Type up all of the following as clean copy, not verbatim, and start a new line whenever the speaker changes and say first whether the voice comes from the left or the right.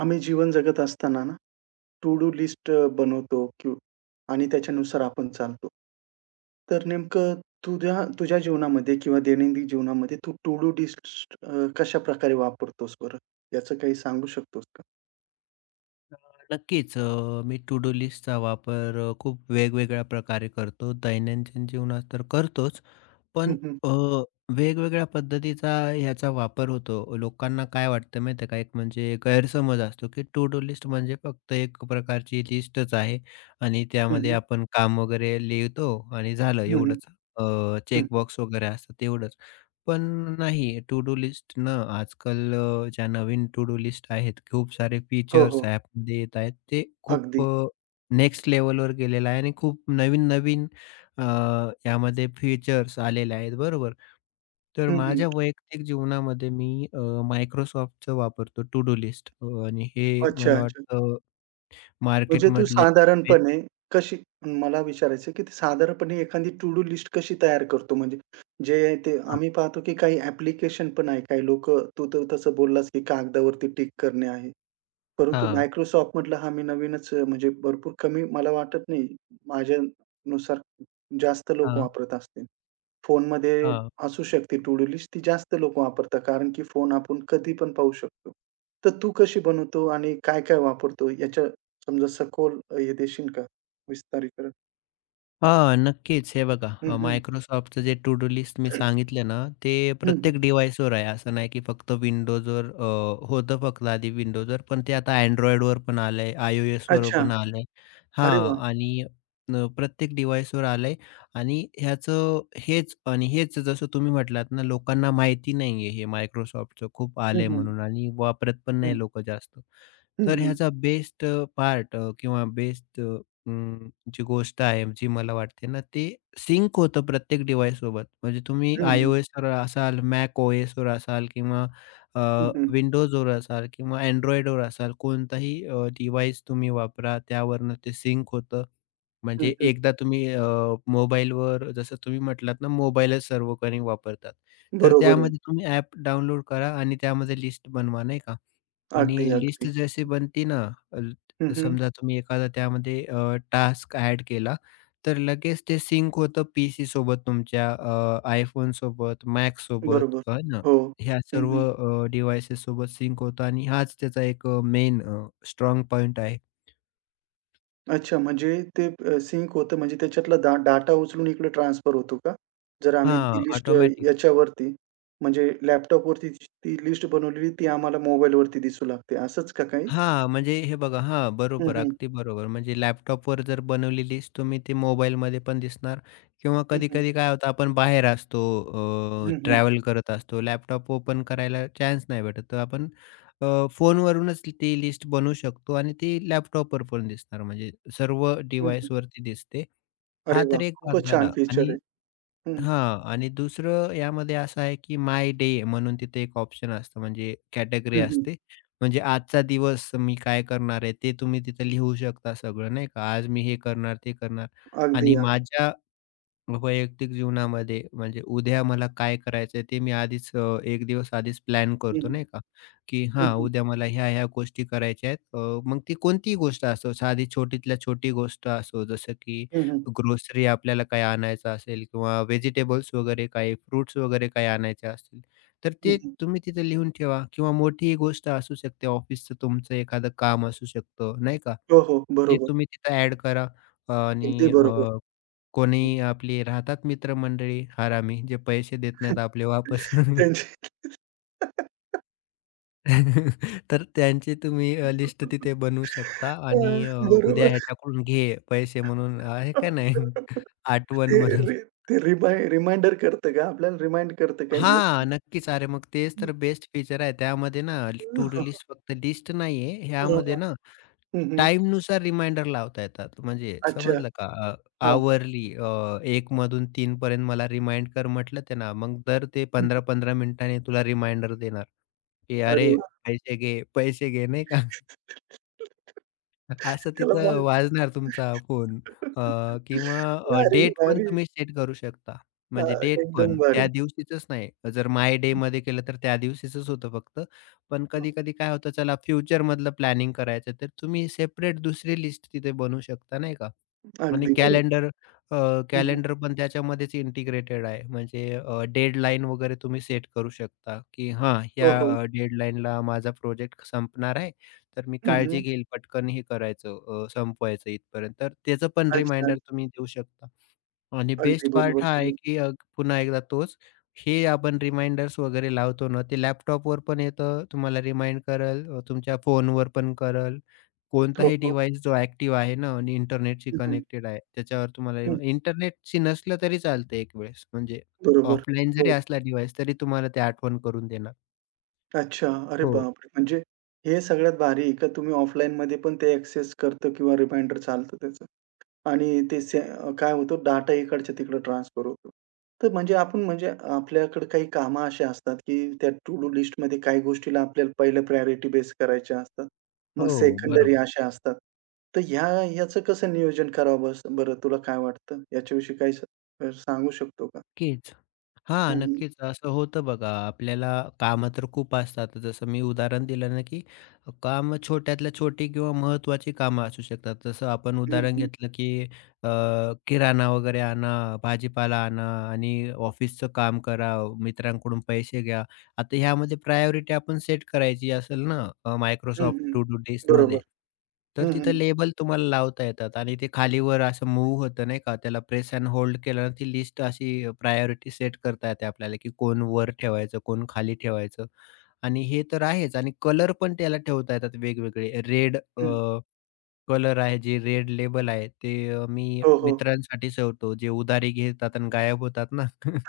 right: आम्ही जीवन जगत असताना ना, टू डू लिस्ट बनवतो की आणि त्याच्यानुसार आपण चालतो. तर नेमकं तुझ्या तुझ्या जीवनामध्ये किंवा दैनंदिन जीवनामध्ये तू टू डू लिस्ट कशाप्रकारे वापरतोस बरं? याचं काही सांगू शकतोस का?
left: अ, नक्कीच. मी टू डू लिस्टचा वापर खूप वेगवेगळ्या प्रकारे करतो. दैनंदिन जीवनात तर करतोच. पण
right: हं, हं.
left: अ, वेगवेगळ्या पद्धतीचा ह्याचा वापर होतो. लोकांना काय वाटतं माहिती आहे का, एक म्हणजे गैरसमज असतो, की टू डू लिस्ट म्हणजे फक्त एक प्रकारची लिस्टच आहे आणि
right: हं,
left: त्यामध्ये
right: हं.
left: आपण काम वगैरे लिहितो आणि झालं
right: हं, हं.
left: एवढंच. चेकबॉक्स वगैरे असतं तेवढंच. पण नाही, टू डू लिस्ट ना आजकाल ज्या नवीन टू डू लिस्ट आहेत, खूप सारे
right: हो,
left: फीचर्स
right: हो.
left: ॲपमध्ये येत आहेत. ते खूप
right: अगदी.
left: नेक्स्ट लेव्हलवर गेलेलं आहे आणि खूप नवीन-नवीन अ, यामध्ये फीचर्स आलेले आहेत बरोबर. तर
right: हं, हं.
left: माझ्या वैयक्तिक जीवनामध्ये मी Microsoftचं वापरतो टू डू लिस्ट, आणि हे
right: अच्छा,
left: मला
right: अच्छा.
left: वाटतं
right: म्हणजे तू
left: मार्केटमधले.
right: साधारणपणे कशी मला विचारायचं आहे, की साधारणपणे एखादी टू डू लिस्ट कशी तयार करतो? म्हणजे जे ते
left: हां,
right: आम्ही पाहतो, की काही ॲप्लिकेशन पण आहे. काही लोकं तू तर तसं बोललास, की कागदावरती टिक करणे आहे. परंतु
left: हां,
right: Microsoft म्हटलं हा मी नवीनच म्हणजे भरपूर कमी मला वाटत नाही माझ्यानुसार जास्त लोक
left: हां,
right: वापरत असतील. फोनमध्ये
left: हां.
right: असू शकते टू डू लिस्ट ती जास्त लोक वापरतात कारण की फोन आपण कधी पण पाहू शकतो. तर तू कशी बनवतो आणि काय-काय वापरतो याच्या समजा सखोल हे देशील का विस्तारीकरण?
left: हां, नक्कीच. हे बघा,
right: हं, हं.
left: Microsoftचं जे टू डू लिस्ट मी सांगितलं ना, ते
right: हं, हं.
left: प्रत्येक डिव्हाइसवर आहे. असं नाही की फक्त Windowsवर होतं फक्त आधी Windowsवर, पण ते आता Androidवर पण आलंय, iOSवर
right: अच्छा.
left: पण आलंय.
right: अरे
left: हां
right: वाह!
left: आणि प्रत्येक डिव्हाइसवर आलंय आणि ह्याचं हेच जसं तुम्ही म्हटलात ना, लोकांना माहिती नाहीये हे Microsoftचं खूप
right: हं,
left: आलंय
right: हं.
left: म्हणून आणि वापरत पण
right: हं.
left: नाही लोकं जास्त.
right: हं,
left: तर
right: हं.
left: ह्याचा बेस्ट पार्ट अ, किंवा बेस्ट अ, अं, जी गोष्ट आहे जी मला वाटते ना, ते सिंक होतं प्रत्येक डिव्हाइससोबत. म्हणजे तुम्ही
right: हं, हं.
left: iOSवर असाल, macOSवर असाल किंवा अ,
right: हं, हं.
left: Windowsवर असाल किंवा Androidवर असाल, कोणताही डिव्हाइस तुम्ही वापरा, त्यावरनं ते सिंक होतं.
right: हं,
left: म्हणजे
right: हं.
left: एकदा तुम्ही मोबाईलवर जसं तुम्ही म्हटलात ना, मोबाईलच सर्वकाही वापरतात. तर
right: बरोबर आहे.
left: त्यामध्ये तुम्ही ॲप डाउनलोड करा आणि त्यामध्ये लिस्ट बनवा, नाही का? आणि
right: अगदी,
left: लिस्ट
right: अगदी.
left: जशी बनती ना,
right: हं, हं.
left: समजा तुम्ही एखादा त्यामध्ये टास्क ॲड केला, तर लगेच ते सिंक होतं पीसीसोबत तुमच्या, iPhoneसोबत, सोबत
right: बरोबर.
left: आहे ना,
right: हो.
left: ह्या
right: हं,
left: सर्व
right: हं.
left: सोबत सिंक होतं आणि हाच त्याचा एक मेन पॉइंट आहे.
right: अच्छा म्हणजे ते सिंक होतं म्हणजे त्याच्यातला डाटा उचलून इकडे ट्रान्सफर होतो का? जर आम्ही ती
left: हां,
right: लिस्ट
left: ऑटोमॅटिक.
right: याच्यावरती म्हणजे लॅपटॉपवरती ती ती लिस्ट बनवलेली ती आम्हाला मोबाईलवरती दिसू लागते असंच का काही?
left: हां, म्हणजे हे बघा हां,
right: हं,
left: बरोबर,
right: हं.
left: अगदी बरोबर. म्हणजे लॅपटॉपवर जर बनवली लिस्ट तुम्ही ती मोबाईलमध्ये पण दिसणार किंवा
right: हं, हं.
left: कधी-कधी काय होतं आपण बाहेर असतो,
right: हं, हं.
left: ट्रॅव्हल करत असतो, लॅपटॉप ओपन करायला चान्स नाही भेटत. तर आपण फोनवरूनच ती लिस्ट बनवू शकतो आणि ती लॅपटॉपवर पण दिसणार, म्हणजे सर्व
right: हं, हं.
left: डिव्हाइसवरती दिसते. हा
right: अरे
left: तर
right: वाह!
left: एक भाग
right: खूपच छान
left: झाला
right: फीचर
left: आणि
right: आहे. हं.
left: हां. आणि दुसरं यामध्ये असं आहे, की माय डे म्हणून तिथे एक ऑप्शन असतं, म्हणजे कॅटेगरी
right: हं, हं.
left: असते. म्हणजे आजचा दिवस मी काय करणार आहे ते तुम्ही तिथे लिहू शकता सगळं नाही का. आज मी हे करणार, ते करणार
right: अगदी,
left: आणि
right: अगदी.
left: माझ्या वैयक्तिक जीवनामध्ये म्हणजे उद्या मला काय करायचंय ते मी आधीच 1 दिवस आधीच प्लॅन करतो
right: हं.
left: नाही का, की
right: हं,
left: हां,
right: हं.
left: उद्या मला ह्या-ह्या गोष्टी करायच्या आहेत. मग ती कोणतीही गोष्ट असो, साधी छोटीतल्या छोटी गोष्ट असो, जसं की
right: हं, हं.
left: ग्रोसरी आपल्याला काही आणायचं असेल किंवा व्हेजिटेबल्स वगैरे काही फ्रुट्स वगैरे काही आणायचे असतील, तर ते
right: हं.
left: तुम्ही तिथे लिहून ठेवा किंवा मोठीही गोष्ट असू शकते. ऑफिसचं तुमचं एखादं काम असू शकतं नाही का,
right: हो, हो.
left: ते
right: बरोबर.
left: तुम्ही तिथं ॲड करा
right: अगदी
left: आणि
right: बरोबर.
left: कोणी आपले राहतात मित्रमंडळी हरामी, जे पैसे देत नाहीत आपले वापस.
right: त्यांची
left: तर त्यांची तुम्ही लिस्ट तिथे बनवू शकता
right: अ,
left: आणि उद्या
right: बरोबर.
left: ह्याच्याकडून घे पैसे म्हणून आहे का नाही? आठवण
right: ते
left: म्हणून.
right: रि ते रिमाइ रिमाइंडर करतं का? आपल्याला रिमाइंड करतं काही गोष्टी?
left: हां, नक्कीच. अरे मग तेच
right: हं,
left: तर बेस्ट फीचर आहे. त्यामध्ये ना
right: हां,
left: टू डू
right: हां.
left: लिस्ट फक्त लिस्ट नाहीये.
right: हां,
left: ह्यामध्ये ना
right: हं, हं.
left: टाईमनुसार रिमाइंडर लावता येतात. म्हणजे
right: अच्छा.
left: समजलं का, अ,
right: हां, हां.
left: आवरली एक 1 मधून 3 पर्यंत मला रिमाइंड कर म्हटलं ते ना मग दर ते
right: हं, हं.
left: 15-15 मिनिटांनी तुला रिमाइंडर देणार, की
right: अरे
left: "अरे
right: वाह!
left: पैसे घे, पैसे घे." नाही का? असं
right: त्याला
left: तिथं
right: मग
left: वाजणार तुमचा फोन अ, किंवा
right: भारी,
left: डेट पण
right: भारी.
left: तुम्ही सेट करू शकता.
right: हां,
left: म्हणजे डेट
right: एकदम
left: पण त्या
right: भारी.
left: दिवशीचंच नाही. जर माय
right: हं,
left: डेमध्ये केलं तर त्या दिवशीचंच होतं फक्त. पण
right: हं.
left: कधी-कधी काय होतं चला फ्युचरमधलं प्लॅनिंग करायचं तर तुम्ही सेपरेट दुसरी लिस्ट तिथे बनवू शकता नाही का? आणि
right: अगदी बरोबर.
left: कॅलेंडर
right: हं, हं.
left: कॅलेंडर पण त्याच्यामध्येच इंटिग्रेटेड आहे. म्हणजे डेडलाईन वगैरे तुम्ही सेट करू शकता, की हां,
right: हो,
left: ह्या
right: हो.
left: डेडलाईनला माझा प्रोजेक्ट संपणार आहे. तर मी
right: हं,
left: काळजी
right: हं.
left: घेईल, पटकन हे करायचं, संपवायचं इथपर्यंत. तर त्याचं पण
right: अच्छा.
left: रिमाइंडर तुम्ही देऊ शकता. आणि
right: अगदी
left: बेस्ट पार्ट
right: बरोबर
left: हा आहे,
right: बोललात.
left: की पुन्हा एकदा तोच, हे आपण रिमाइंडर्स वगैरे लावतो ना, ते लॅपटॉपवर पण येतं, तुम्हाला रिमाइंड करेल, तुमच्या फोनवर पण करेल.
right: हो,
left: कोणताही
right: हो.
left: डिव्हाइस जो ॲक्टिव्ह आहे ना आणि इंटरनेटशी
right: हं, हं.
left: कनेक्टेड आहे, त्याच्यावर तुम्हाला रिमा
right: हं.
left: इंटरनेटशी नसलं तरी चालतं एक वेळेस, म्हणजे
right: बरोबर.
left: ऑफलाईन
right: हो.
left: जरी असला डिव्हाइस, तरी तुम्हाला ते आठवण करून देणार.
right: अच्छा. अरे
left: हो,
right: बापरे! म्हणजे हे सगळ्यात भारी आहे का तुम्ही ऑफलाईनमध्ये पण ते ॲक्सेस करतं किंवा रिमाइंडर चालतं त्याचं आणि ते काय होतं डाटा इकडच्या तिकडं ट्रान्सफर होतो. तर म्हणजे आपण म्हणजे आपल्याकडे काही कामं अशी असतात, की त्या टू डू लिस्टमध्ये काही गोष्टीला आपल्याला पहिलं प्रायोरिटी बेस करायच्या असतात. मग
left: हो,
right: सेकंडरी
left: बरोबर.
right: अशा असतात. तर ह्याचं कसं नियोजन करावं बरं तुला काय वाटतं? याच्याविषयी काही सांगू शकतो का?
left: नक्कीच. हां,
right: हं, हं.
left: नक्कीच. असं होतं बघा. आपल्याला कामं तर खूप असतात. जसं मी उदाहरण दिलं ना, की कामं छोट्यातल्या छोटी किंवा महत्त्वाची कामं असू शकतात. जसं आपण
right: हं,
left: उदाहरण
right: हं.
left: घेतलं, की अ, किराणा वगैरे आणा, भाजीपाला आणा आणि ऑफिसचं काम करा, मित्रांकडून पैसे घ्या. आता ह्यामध्ये प्रायोरिटी आपण सेट करायची असेल ना
right: हं,
left: Microsoft टू डू
right: बरोबर.
left: लिस्टमध्ये, तर
right: हं, हं.
left: तिथं लेबल तुम्हाला लावता येतात आणि ते खालीवर असं मूव्ह होतं नाही का, त्याला प्रेस एंड होल्ड केलं ना ती लिस्ट अशी प्रायोरिटी सेट करता येते आपल्याला, की कोण वर ठेवायचं, कोण खाली ठेवायचं आणि हे तर आहेच आणि कलर पण त्याला ठेवता येतात वेगवेगळे. रेड
right: हं.
left: कलर आहे जे रेड लेबल आहे ते मी
right: हो, हो.
left: मित्रांसाठी ठेवतो, जे उधारी घेतात आणि गायब होतात ना.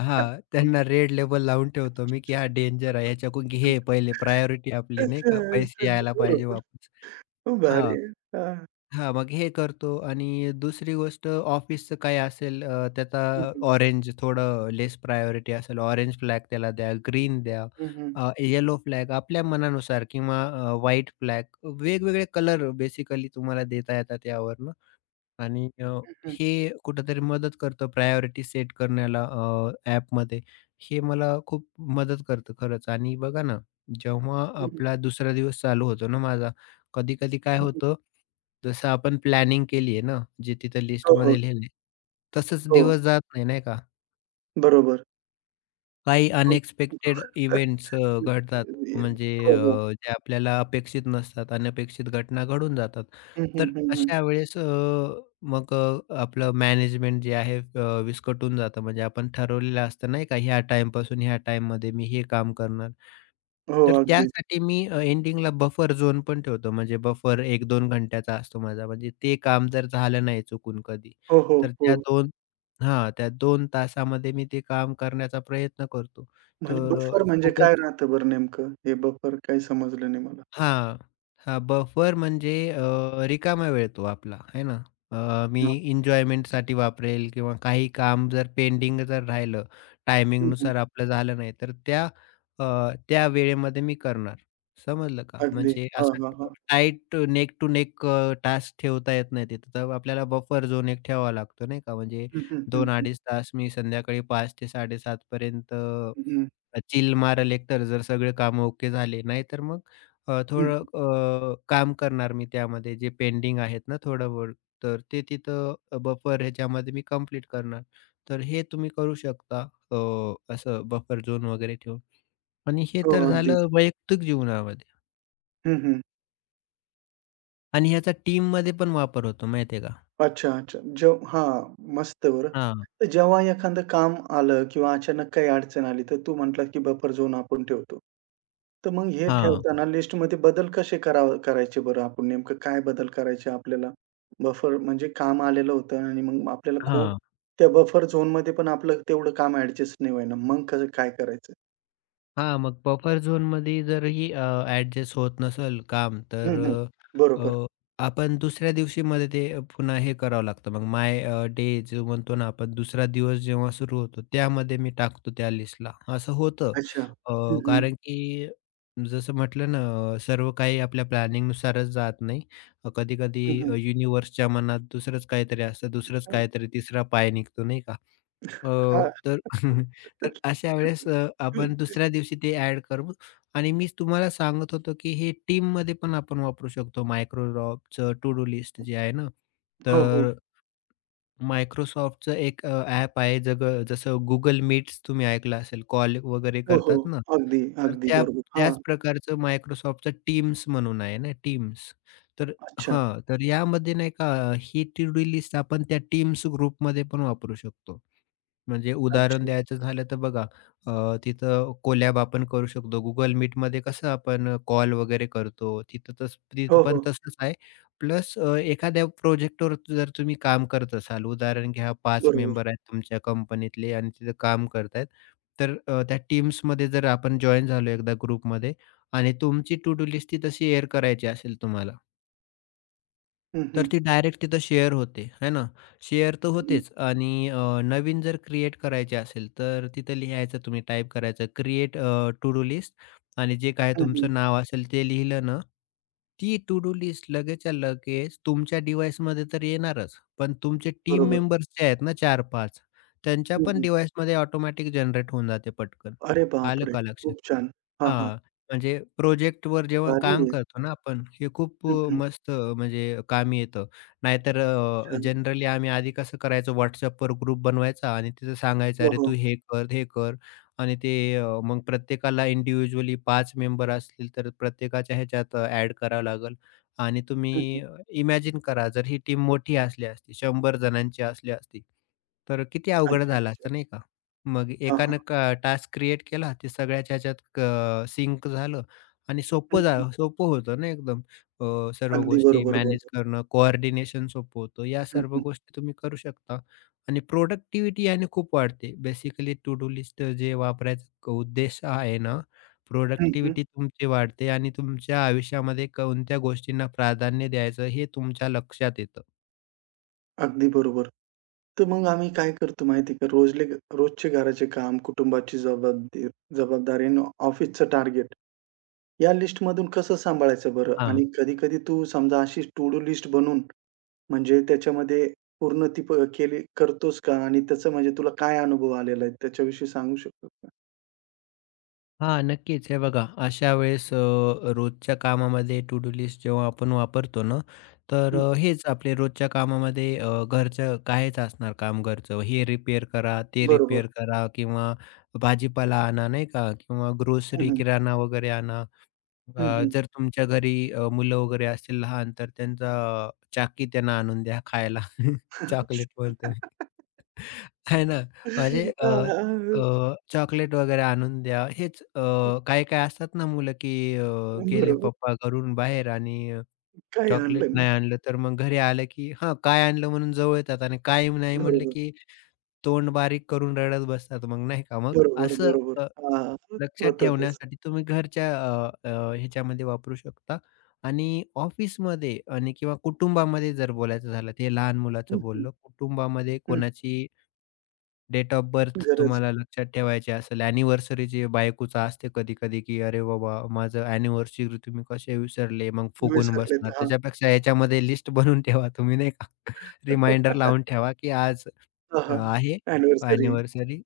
left: हां, त्यांना रेड लेबल लावून ठेवतो मी, की हा डेंजर आहे. ह्याच्याकडून घे पहिले, प्रायोरिटी आपली नाही
right: अच्छा,
left: का,
right: अच्छा.
left: पैसे यायला पाहिजे
right: बरोबर.
left: वापस.
right: खूप
left: हां,
right: भारी आहे. हां.
left: हां, मग हे करतो आणि दुसरी गोष्ट ऑफिसचं काही असेल, त्याचा
right: हं, हं.
left: ऑरेंज थोडं लेस प्रायोरिटी असेल, ऑरेंज फ्लॅग त्याला द्या, ग्रीन द्या,
right: हं, हं.
left: येलो फ्लॅग आपल्या मनानुसार किंवा व्हाईट फ्लॅग वेगवेगळे कलर बेसिकली तुम्हाला देता येतात यावरनं. आणि
right: हं, हं.
left: हे कुठेतरी मदत करतं प्रायोरिटी सेट करण्याला ॲपमध्ये. हे मला खूप मदत करतं खरंच आणि बघा ना, जेव्हा
right: हं, हं.
left: आपला दुसरा दिवस चालू होतो ना माझा, कधी-कधी काय
right: हं, हं.
left: होतं, जसं आपण प्लॅनिंग केली आहे ना, जे तिथं
right: हो, हो.
left: लिस्टमध्ये लिहिलंय, तसंच
right: हो.
left: दिवस जात नाही, नाही का?
right: बरोबर.
left: काही
right: हो.
left: अनएक्सपेक्टेड
right: अ,
left: इव्हेंट्स घडतात. म्हणजे
right: हो, हो.
left: जे आपल्याला अपेक्षित नसतात, अनपेक्षित घटना घडून जातात.
right: हं, हं.
left: तर
right: हं, हं.
left: अशा वेळेस, आपलं मॅनेजमेंट जे आहे विस्कटून जातं. म्हणजे आपण ठरवलेलं असतं नाही का, ह्या टाईमपासून ह्या टाईममध्ये मी हे काम करणार.
right: हो,
left: तर
right: अगदीच.
left: त्यासाठी मी एंडिंगला बफर झोन पण ठेवतो. म्हणजे बफर एक दोन घंट्याचा असतो माझा. म्हणजे ते काम जर झालं नाही चुकून कधी,
right: हो, हो,
left: तर
right: हो.
left: त्या 2 तासामध्ये मी ते काम करण्याचा प्रयत्न करतो.
right: म्हणजे
left: तर अ,
right: बफर म्हणजे
left: खूपच
right: काय राहतं बरं नेमकं? हे बफर काही समजलं नाही मला.
left: हां, हां. बफर म्हणजे रिकामा वेळ तो आपला, आहे ना? मी
right: हां.
left: एन्जॉयमेंटसाठी वापरेल किंवा काही काम जर पेंडिंग जर राहिलं,
right: हं, हं.
left: टायमिंगनुसार आपलं झालं नाही, तर त्या, अ, त्या वेळेमध्ये मी करणार. समजलं का?
right: अगदी.
left: म्हणजे
right: हां,
left: असं
right: हां, हां.
left: Tight neck to neck task ठेवता येत नाही तिथं. तर आपल्याला बफर झोन एक ठेवावा लागतो, नाही का? म्हणजे
right: हं, हं. हं, हं.
left: 2-2.5 तास मी संध्याकाळी 5 ते 7:30 पर्यंत
right: हं, हं.
left: चिल मारेल एकतर जर सगळे काम ओके झाले. नाहीतर मग
right: हं.
left: थोडं काम करणार मी त्यामध्ये जे पेंडिंग आहेत ना थोडं बहुत, तर ते तिथं बफर ह्याच्यामध्ये मी कंप्लीट करणार. तर हे तुम्ही करू शकता अ, असं बफर झोन वगैरे ठेवून. आणि हे
right: हो,
left: तर
right: अगदीच.
left: झालं वैयक्तिक जीवनामध्ये
right: हं, हं.
left: आणि ह्याचा टीममध्ये पण वापर होतो माहिती का?
right: अच्छा, अच्छा. हां, मस्त बरं.
left: हां,
right: तर जेव्हा एखादं काम आलं किंवा अचानक काही अडचण आली, तर तू म्हटला की बफर झोन आपण ठेवतो. तर मग हे
left: हां,
right: ठेवताना लिस्टमध्ये बदल कसे करायचे बरं आपण? नेमकं काय बदल करायचे आपल्याला? बफर म्हणजे काम आलेलं होतं आणि मग आपल्याला खूप
left: हां.
right: त्या बफर झोनमध्ये पण आपलं तेवढं काम ॲडजस्ट नाही होईना. मग कसं काय करायचं?
left: हां, मग बफर झोनमध्ये जरही ॲडजस्ट होत नसेल काम,
right: हं,
left: तर
right: हं.
left: अ,
right: बरोबर.
left: अ, आपण दुसऱ्या दिवशी मध्ये ते पुन्हा हे करावं लागतं. मग माय डे जो म्हणतो ना आपण, दुसरा दिवस जेव्हा सुरू होतो, त्यामध्ये मी टाकतो त्या लिस्टला. असं होतं.
right: अच्छा. हं, हं.
left: कारण की जसं म्हटलं ना, सर्व काही आपल्या प्लॅनिंगनुसारच जात नाही. कधी-कधी
right: हं, हं.
left: युनिव्हर्सच्या मनात दुसरंच काहीतरी असतं, दुसरंच काहीतरी तिसरा पाय निघतो, नाही का? अ,
right: हां.
left: तर तर अशा वेळेस आपण दुसऱ्या दिवशी ते ॲड करू आणि मी तुम्हाला सांगत होतो, की हे टीममध्ये पण आपण वापरू शकतो Microsoftचं टू डू लिस्ट जे आहे ना,
right: हो, हो.
left: तर Microsoftचं एक ॲप आहे जग जसं Google मीट्स तुम्ही ऐकलं असेल, कॉल वगैरे
right: हो, हो.
left: करतात ना,
right: अगदी,
left: तर
right: अगदी बरोबर. हां.
left: त्याच प्रकारचं Microsoftचं Teams म्हणून आहे ना, Teams. तर
right: अच्छा,
left: हां, तर यामध्ये नाही का ही टू डू लिस्ट आपण त्या Teams ग्रुपमध्ये पण वापरू शकतो. म्हणजे उदाहरण
right: अच्छा.
left: द्यायचं झालं तर बघा, तिथं कोलॅब आपण करू शकतो. Google Meetमध्ये कसं आपण कॉल वगैरे करतो,
right: हो,
left: तिथं पण
right: हो.
left: तसंच आहे. प्लस एखाद्या प्रोजेक्टवर जर तुम्ही काम करत असाल, उदाहरण घ्या 5
right: बरोबर.
left: मेंबर आहेत तुमच्या कंपनीतले आणि तिथं काम करतायत. तर त्या टीम्समध्ये जर आपण जॉइन झालो एकदा ग्रुपमध्ये आणि तुमची टू डू लिस्ट ती तशी शेअर करायची असेल तुम्हाला,
right: हं,
left: तर
right: हं.
left: ती डायरेक्ट तिथं शेअर होते, आहे ना? शेअर तर
right: हं, हं.
left: होतेच आणि नवीन जर क्रिएट करायची असेल, तर तिथं लिहायचं तुम्ही टाइप करायचं क्रिएट टू डू लिस्ट आणि जे काय
right: हं, हं.
left: तुमचं नाव असेल ते लिहिलं ना, ती टू डू लिस्ट लगेचच्या लगेच तुमच्या डिव्हाइसमध्ये तर येणारच, पण तुमचे टीम
right: बरोबर.
left: मेंबर्स जे आहेत ना 4-5, त्यांच्या
right: हं,
left: पण
right: हं.
left: डिव्हाइसमध्ये ऑटोमॅटिक जनरेट होऊन जाते पटकन.
right: अरे
left: आलं
right: बापरे!
left: का लक्षात?
right: खूप छान. हां, हां.
left: हां, म्हणजे प्रोजेक्टवर जेव्हा
right: भारी
left: काम
right: आहे.
left: करतो ना आपण, हे खूप
right: हं, हं.
left: मस्त म्हणजे कामी येतं. नाहीतर
right: अच्छा.
left: जनरली आम्ही आधी कसं करायचो WhatsAppवर ग्रुप बनवायचा आणि तिथं सांगायचं,
right: हो,
left: "अरे,
right: हो.
left: तू हे कर, हे कर." आणि ते मग प्रत्येकाला इंडिव्हिज्युअली 5 मेंबर असतील, तर प्रत्येकाच्या ह्याच्यात ॲड करावं लागेल. आणि
right: हं, हं.
left: तुम्ही इमॅजिन करा, जर ही टीम मोठी असली असती, 100 जणांची असली असती, तर किती अवघड
right: अच्छा,
left: झालं
right: अच्छा.
left: असतं, नाही का? मग
right: हां, हां.
left: एकानं टास्क क्रिएट केला, ते सगळ्याच्या ह्याच्यात सिंक झालं आणि
right: हं,
left: सोपं
right: हं.
left: झालं, सोपं होतं ना एकदम. सर्व
right: अगदी
left: गोष्टी
right: बरोबर
left: मॅनेज
right: बोललात.
left: करणं, कोऑर्डिनेशन सोपं होतं. या
right: हं,
left: सर्व
right: हं.
left: गोष्टी तुम्ही करू शकता आणि प्रोडक्टिव्हिटी याने खूप वाढते. बेसिकली टू डू लिस्ट जे वापरायचा क- उद्देश आहे ना,
right: हं, हं.
left: प्रोडक्टिव्हिटी तुमची वाढते आणि तुमच्या आयुष्यामध्ये कोणत्या गोष्टींना प्राधान्य द्यायचं हे तुमच्या लक्षात येतं.
right: अगदी बरोबर. तर मग आम्ही काय करतो माहिती आहे का रोजचे घराचे काम, कुटुंबाची जबाबदारी जबाबदारी आणि ऑफिसचं टार्गेट या लिस्टमधून कसं सांभाळायचं बरं? आणि कधी-कधी तू समजा अशी टू डू लिस्ट बनवून म्हणजे त्याच्यामध्ये पूर्ण ती केली करतोस का? आणि त्याचा म्हणजे तुला काय अनुभव आलेला आहे त्याच्याविषयी सांगू शकतो का?
left: हां, नक्कीच. हे बघा, अशा वेळेस रोजच्या कामामध्ये टू डू लिस्ट जेव्हा आपण वापरतो ना, तर
right: हं.
left: हेच आपले रोजच्या कामामध्ये घरचं कायच असणार काम घरचं. हे रिपेअर करा, ते
right: बरोबर.
left: रिपेअर करा किंवा भाजीपाला आणा, नाही का? किंवा
right: हं,
left: ग्रोसरी,
right: हं.
left: किराणा वगैरे आणा.
right: हं, हं.
left: जर तुमच्या घरी मुलं वगैरे असतील लहान, तर त्यांचा चाकी त्यांना आणून द्या खायला. चॉकलेट म्हणतोय मी. आहे ना. म्हणजे
right: अ,
left: अ, अ, चॉकलेट वगैरे आणून द्या. हेच काही-काही असतात ना मुलं, की अ, गेले
right: बरोबर.
left: पप्पा घरून बाहेर आणि
right: काही
left: चॉकलेट
right: आणलं नाही.
left: नाही आणलं, तर मग घरी आलं की हां, काय आणलं म्हणून जवळ येतात आणि काय नाही म्हणलं
right: बरोबर,
left: की तोंड बारीक करून रडत बसतात मग नाही का. मग
right: बरोबर,
left: असं
right: बरोबर.
left: अ,
right: हां, हां.
left: लक्षात
right: तसं.
left: ठेवण्यासाठी तुम्ही घरच्या अ, अ, ह्याच्यामध्ये वापरू शकता आणि ऑफिसमध्ये आणि किंवा कुटुंबामध्ये जर बोलायचं झालं, ते लहान
right: हं,
left: मुलाचं
right: हं.
left: बोललो. कुटुंबामध्ये
right: हं.
left: कोणाची डेट ऑफ बर्थ
right: गरज
left: तुम्हाला हं. लक्षात ठेवायची असेल, अॅनिव्हर्सरी जी बायकोचं असते कधी-कधी, की "अरे बाबा, माझं अॅनिव्हर्सरी तुम्ही कसे विसरले?" मग फुगून
right: विसरलेत.
left: बसणार.
right: हां.
left: त्याच्यापेक्षा ह्याच्यामध्ये लिस्ट बनवून ठेवा तुम्ही नाही का,
right: हां,
left: रिमाइंडर लावून ठेवा, की आज आहे
right: अॅनिव्हर्सरी.
left: अॅनिव्हर्सरी.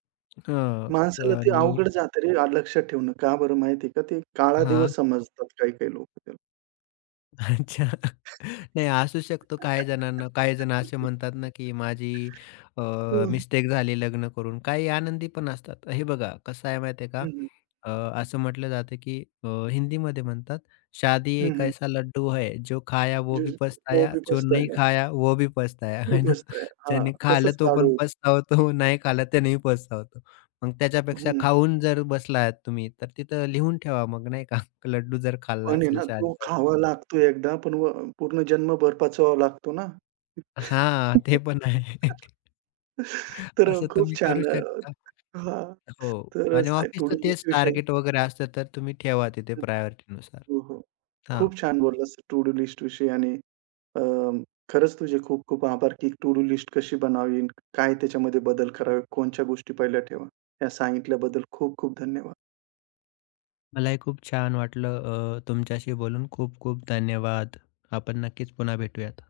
left: हं,
right: माणसाला ते
left: आणि
right: अवघड जातं रे लक्षात ठेवणं. का बरं माहिती आहे का? ते काळा
left: हां.
right: दिवस समजतात काही-काही लोकं त्याला.
left: अच्छा. नाही असू शकतो काही जणांना. काही जण असे म्हणतात ना, की माझी
right: हं,
left: मिस्टेक झाली लग्न करून. काही आनंदी पण असतात. हे बघा कसं आहे माहिती आहे का?
right: हं, हं.
left: अ, असं म्हटलं जातं, की हिंदीमध्ये म्हणतात, "शादी एक
right: हं,
left: ऐसा लड्डू है, जो खाया वो भी
right: वो
left: पछताया,
right: भी
left: जो
right: पछता
left: नहीं
right: है,
left: खाया वो भी पछताया."
right: वो भी
left: है ना?
right: पछता है. हां,
left: ज्याने खाल्लं
right: तसंच
left: तो पण
right: लाडू.
left: पछतावतो, नाही खाल्लं त्यानेही पछतावतो. मग त्याच्यापेक्षा
right: हं.
left: खाऊन जर बसलात तुम्ही, तर तिथं लिहून ठेवा मग नाही का? लड्डू जर खाल्ला
right: पण आहे
left: असेल
right: ना तो
left: शादीचा तर.
right: खावा लागतो एकदा, पण पूर्ण जन्मभर पचवावा लागतो ना.
left: हां, ते पण आहे.
right: तर
left: असं
right: खूप
left: तुम्ही
right: छान.
left: करू शकता.
right: हां,
left: हो
right: तर
left: आणि
right: असं टू
left: ऑफिसचं
right: डू
left: तेच
right: लिस्ट विषयी.
left: टार्गेट वगैरे असतं, तर तुम्ही ठेवा तिथे प्रायोरिटीनुसार.
right: हो, हो.
left: हां,
right: खूप छान बोललास टू डू लिस्ट विषयी आणि अ, खरंच तुझे खूप खूप आभार, की टू डू लिस्ट कशी बनावी? काय त्याच्यामध्ये बदल करावे? कोणत्या गोष्टी पहिल्या ठेवा? या सांगितल्याबद्दल खूप खूप धन्यवाद.
left: मलाही खूप छान वाटलं तुमच्याशी बोलून. खूप खूप धन्यवाद. आपण नक्कीच पुन्हा भेटूयात.